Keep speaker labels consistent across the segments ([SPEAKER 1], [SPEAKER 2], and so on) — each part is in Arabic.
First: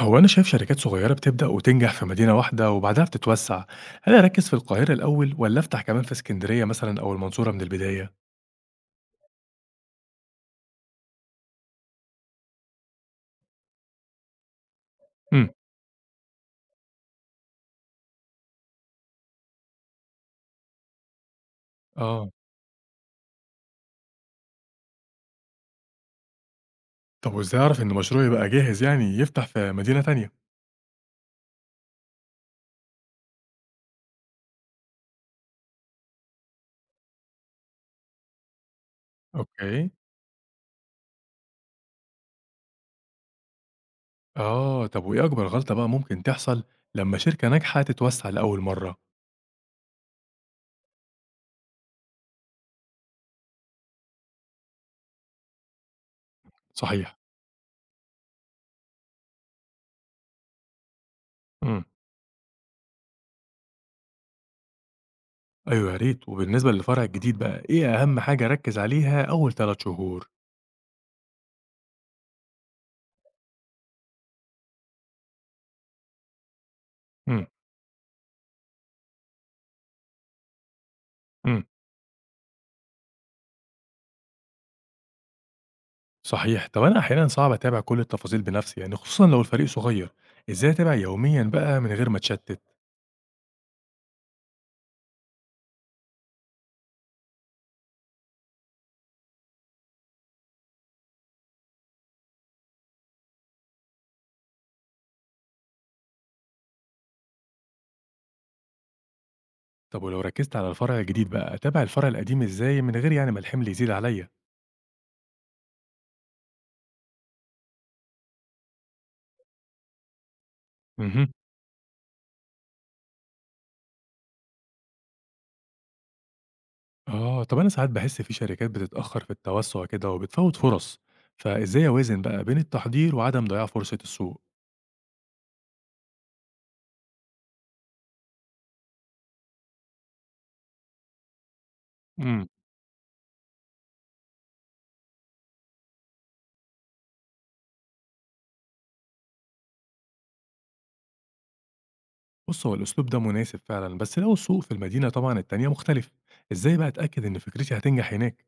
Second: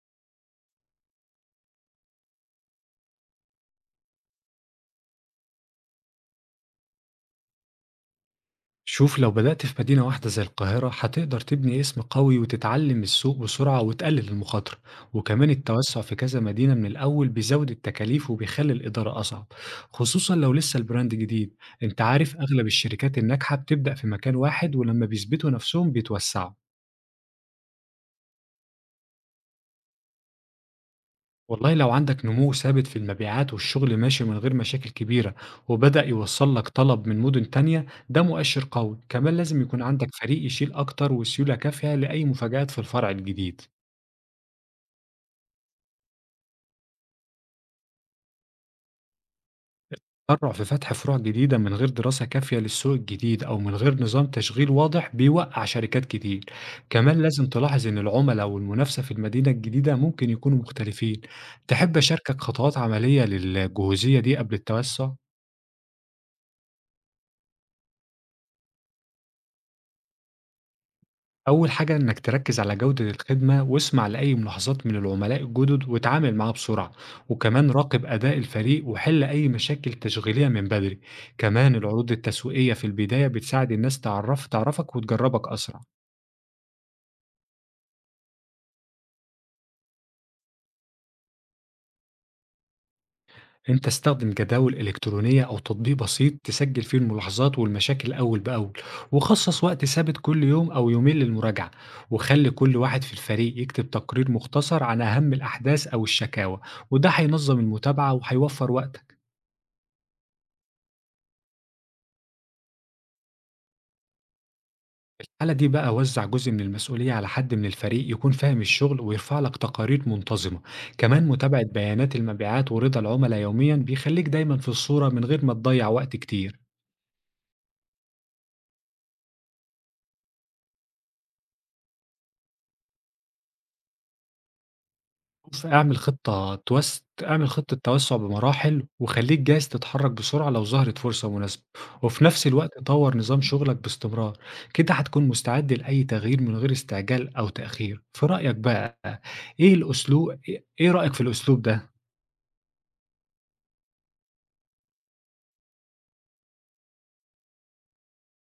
[SPEAKER 1] هو أنا شايف شركات صغيرة بتبدأ وتنجح في مدينة واحدة وبعدها بتتوسع، هل أركز في القاهرة الأول ولا أفتح كمان في اسكندرية مثلا أو المنصورة من البداية؟
[SPEAKER 2] شوف، لو بدأت في مدينة واحدة زي القاهرة هتقدر تبني اسم قوي وتتعلم السوق بسرعة وتقلل المخاطرة.
[SPEAKER 1] امم.
[SPEAKER 2] وكمان التوسع في كذا مدينة من الأول بيزود التكاليف وبيخلي الإدارة أصعب، خصوصا لو لسه البراند جديد. انت
[SPEAKER 1] آه،
[SPEAKER 2] عارف أغلب الشركات الناجحة بتبدأ في مكان واحد ولما بيثبتوا نفسهم بيتوسعوا.
[SPEAKER 1] طب وإزاي أعرف إن مشروعي بقى جاهز يعني يفتح في مدينة تانية؟
[SPEAKER 2] والله لو عندك نمو ثابت في المبيعات والشغل ماشي من غير مشاكل كبيرة وبدأ يوصل لك طلب من مدن تانية، ده مؤشر قوي. كمان لازم يكون
[SPEAKER 1] أوكي.
[SPEAKER 2] عندك فريق يشيل أكتر وسيولة كافية لأي مفاجآت في الفرع الجديد.
[SPEAKER 1] آه، طب وإيه أكبر غلطة بقى ممكن تحصل لما شركة ناجحة تتوسع لأول مرة؟
[SPEAKER 2] تسرع في فتح فروع جديدة من غير دراسة كافية للسوق الجديد أو من غير نظام تشغيل واضح بيوقع شركات كتير.
[SPEAKER 1] صحيح.
[SPEAKER 2] كمان لازم تلاحظ إن العملاء والمنافسة في المدينة الجديدة ممكن يكونوا مختلفين.
[SPEAKER 1] امم.
[SPEAKER 2] تحب أشاركك خطوات عملية للجهوزية دي قبل التوسع؟
[SPEAKER 1] أيوه يا ريت، وبالنسبة للفرع الجديد بقى إيه أهم حاجة أركز عليها أول ثلاث شهور؟
[SPEAKER 2] أول حاجة إنك تركز على جودة الخدمة واسمع لأي ملاحظات من العملاء الجدد وتعامل معاها بسرعة. وكمان راقب أداء الفريق وحل أي مشاكل تشغيلية من بدري.
[SPEAKER 1] امم.
[SPEAKER 2] كمان العروض التسويقية في البداية بتساعد الناس تعرف تعرفك وتجربك أسرع.
[SPEAKER 1] صحيح. طب أنا أحيانًا صعب أتابع كل التفاصيل بنفسي يعني خصوصًا لو الفريق صغير، إزاي أتابع يوميًا بقى من غير ما أتشتت؟
[SPEAKER 2] انت استخدم جداول الكترونيه او تطبيق بسيط تسجل فيه الملاحظات والمشاكل اول باول، وخصص وقت ثابت كل يوم او يومين للمراجعه، وخلي كل واحد في الفريق يكتب تقرير مختصر عن اهم الاحداث او الشكاوى. وده هينظم المتابعه وهيوفر وقتك.
[SPEAKER 1] طب ولو ركزت على الفرع الجديد بقى، أتابع الفرع القديم إزاي من غير يعني ما الحمل يزيد عليَّ؟
[SPEAKER 2] الحاله دي بقى وزع جزء من المسؤوليه على حد من الفريق يكون فاهم الشغل ويرفع لك تقارير منتظمه.
[SPEAKER 1] اهم.
[SPEAKER 2] كمان متابعه بيانات المبيعات ورضا العملاء يوميا بيخليك دايما في الصوره من غير ما تضيع وقت كتير.
[SPEAKER 1] آه، طب أنا ساعات باحس في شركات بتتأخر في التوسع كده وبتفوت فرص، فإزاي أوازن بقى بين التحضير وعدم ضياع فرصة السوق؟
[SPEAKER 2] بُص، اعمل خطة توسُّع بمراحل، وخلّيك جاهز تتحرّك بسرعة لو ظهرت فرصة مناسبة، وفي
[SPEAKER 1] امم.
[SPEAKER 2] نفس الوقت طوّر نظام شغلك باستمرار. كده هتكون مستعد لأي تغيير من غير استعجال أو تأخير. في رأيك بقى إيه الأسلو إ إيه رأيك في الأسلوب ده؟
[SPEAKER 1] بُص، هو الأسلوب ده مناسب فعلًا، بس لو السوق في المدينة طبعًا التانية مختلف، إزاي بقى أتأكد إن فكرتي هتنجح هناك؟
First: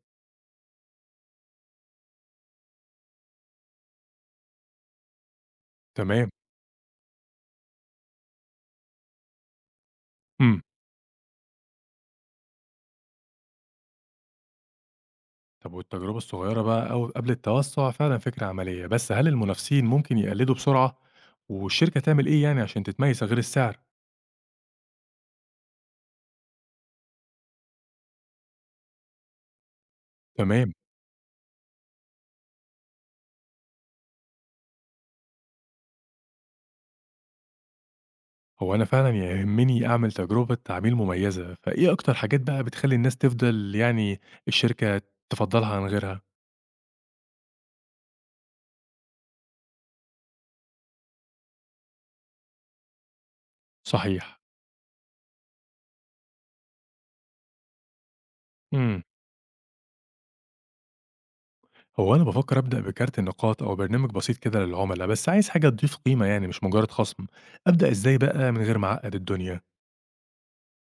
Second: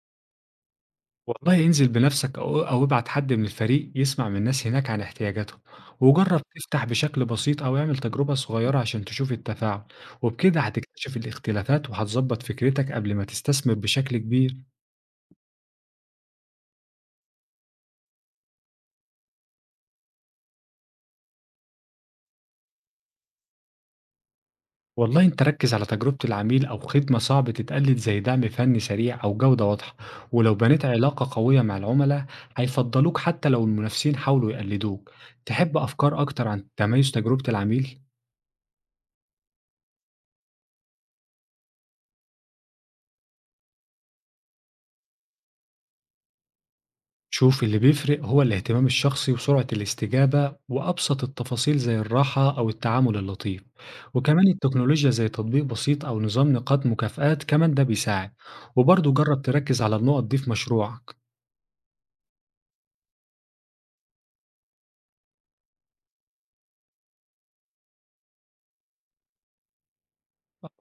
[SPEAKER 2] والله انزل بنفسك أو ابعت حد من الفريق يسمع من الناس هناك عن احتياجاتهم،
[SPEAKER 1] تمام.
[SPEAKER 2] وجرّب تفتح بشكل بسيط أو اعمل تجربة صغيرة عشان تشوف التفاعل،
[SPEAKER 1] امم.
[SPEAKER 2] وبكده هتكتشف الاختلافات وهتضبّط فكرتك قبل ما تستثمر بشكل كبير.
[SPEAKER 1] طب والتجربة الصغيرة بقى أو قبل التوسع فعلا فكرة عملية، بس هل المنافسين ممكن يقلدوا بسرعة والشركة تعمل إيه يعني عشان تتميز غير السعر؟
[SPEAKER 2] والله أنت ركز على تجربة العميل أو خدمة صعب تتقلد زي دعم فني سريع أو جودة واضحة. ولو
[SPEAKER 1] تمام.
[SPEAKER 2] بنيت علاقة قوية مع العملاء هيفضلوك حتى لو المنافسين حاولوا يقلدوك. تحب أفكار أكتر عن تميز تجربة العميل؟
[SPEAKER 1] هو أنا فعلا يهمني أعمل تجربة تعميل مميزة، فإيه أكتر حاجات بقى بتخلي الناس تفضل يعني الشركة تفضلها عن غيرها؟
[SPEAKER 2] شوف، اللي بيفرق هو الاهتمام الشخصي وسرعة الاستجابة وأبسط التفاصيل زي الراحة أو التعامل اللطيف.
[SPEAKER 1] صحيح.
[SPEAKER 2] وكمان التكنولوجيا زي تطبيق بسيط أو نظام نقاط مكافآت كمان ده بيساعد.
[SPEAKER 1] امم.
[SPEAKER 2] وبرضه جرب تركز على النقط دي في مشروعك.
[SPEAKER 1] هو أنا بفكر أبدأ بكارت النقاط أو برنامج بسيط كده للعملاء، بس عايز حاجة تضيف قيمة يعني مش مجرد خصم، أبدأ إزاي بقى من غير ما أعقد الدنيا؟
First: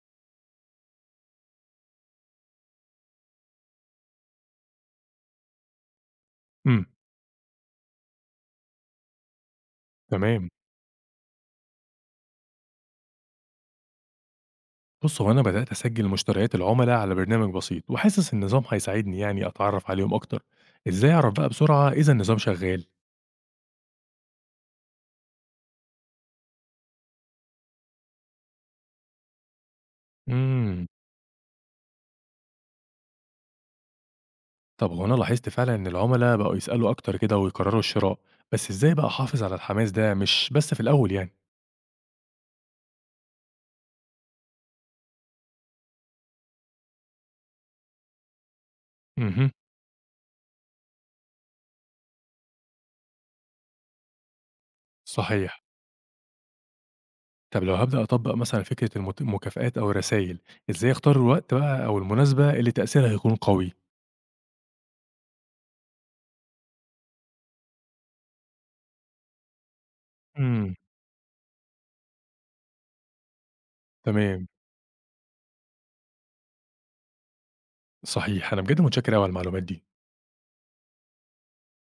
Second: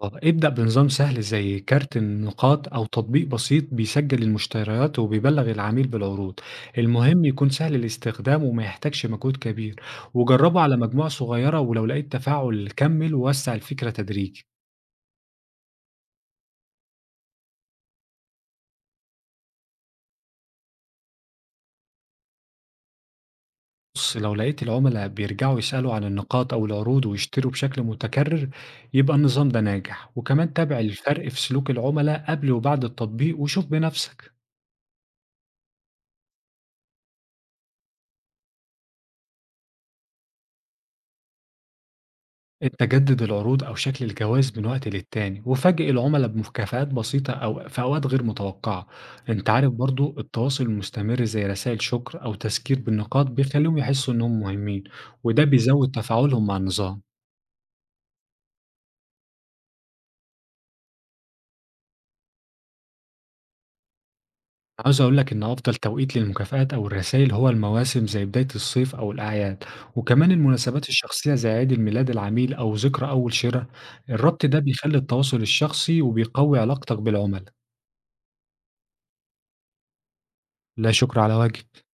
[SPEAKER 2] آه، ابدأ بنظام سهل زي كارت النقاط أو تطبيق بسيط بيسجل المشتريات وبيبلغ العميل بالعروض.
[SPEAKER 1] امم.
[SPEAKER 2] المهم يكون سهل الاستخدام وما يحتاجش مجهود كبير،
[SPEAKER 1] تمام.
[SPEAKER 2] وجربه على مجموعة صغيرة، ولو لقيت تفاعل كمل ووسع الفكرة تدريجي.
[SPEAKER 1] بُص، هو أنا بدأت أسجل مشتريات العملا على برنامج بسيط، وحاسس النظام هيساعدني يعني أتعرف عليهم أكتر. إزاي أعرف بقى بسرعة إذا النظام شغال؟
[SPEAKER 2] بص، لو لقيت العملاء بيرجعوا يسألوا عن النقاط أو العروض ويشتروا بشكل متكرر يبقى النظام ده ناجح. وكمان تابع
[SPEAKER 1] إمم.
[SPEAKER 2] الفرق في سلوك العملاء قبل وبعد التطبيق وشوف بنفسك.
[SPEAKER 1] طب هو أنا لاحظت فعلًا إن العملا بقوا يسألوا أكتر كده ويقرروا الشراء، بس إزاي بقى أحافظ على الحماس ده مش بس في الأول يعني؟
[SPEAKER 2] التجدد العروض أو شكل الجواز من وقت للتاني وفاجئ العملاء بمكافآت بسيطة أو في أوقات غير متوقعة. أنت
[SPEAKER 1] اهم.
[SPEAKER 2] عارف برضو التواصل المستمر زي رسائل شكر أو تذكير بالنقاط بيخليهم يحسوا إنهم مهمين، وده
[SPEAKER 1] صحيح.
[SPEAKER 2] بيزود تفاعلهم مع النظام.
[SPEAKER 1] طب لو هابدأ أطبق مثلًا فكرة المكافآت أو الرسايل، إزاي أختار الوقت بقى أو المناسبة اللي تأثيرها هيكون قوي؟
[SPEAKER 2] عاوز أقول لك إن أفضل توقيت للمكافآت أو الرسائل هو المواسم زي بداية الصيف أو الأعياد، وكمان
[SPEAKER 1] إمم.
[SPEAKER 2] المناسبات الشخصية زي عيد الميلاد العميل أو ذكرى أول شراء. الربط
[SPEAKER 1] تمام.
[SPEAKER 2] ده بيخلي التواصل الشخصي وبيقوي علاقتك بالعملاء.
[SPEAKER 1] صحيح. أنا بجد متشكر أوي على المعلومات دي.
[SPEAKER 2] لا شكر على وجه.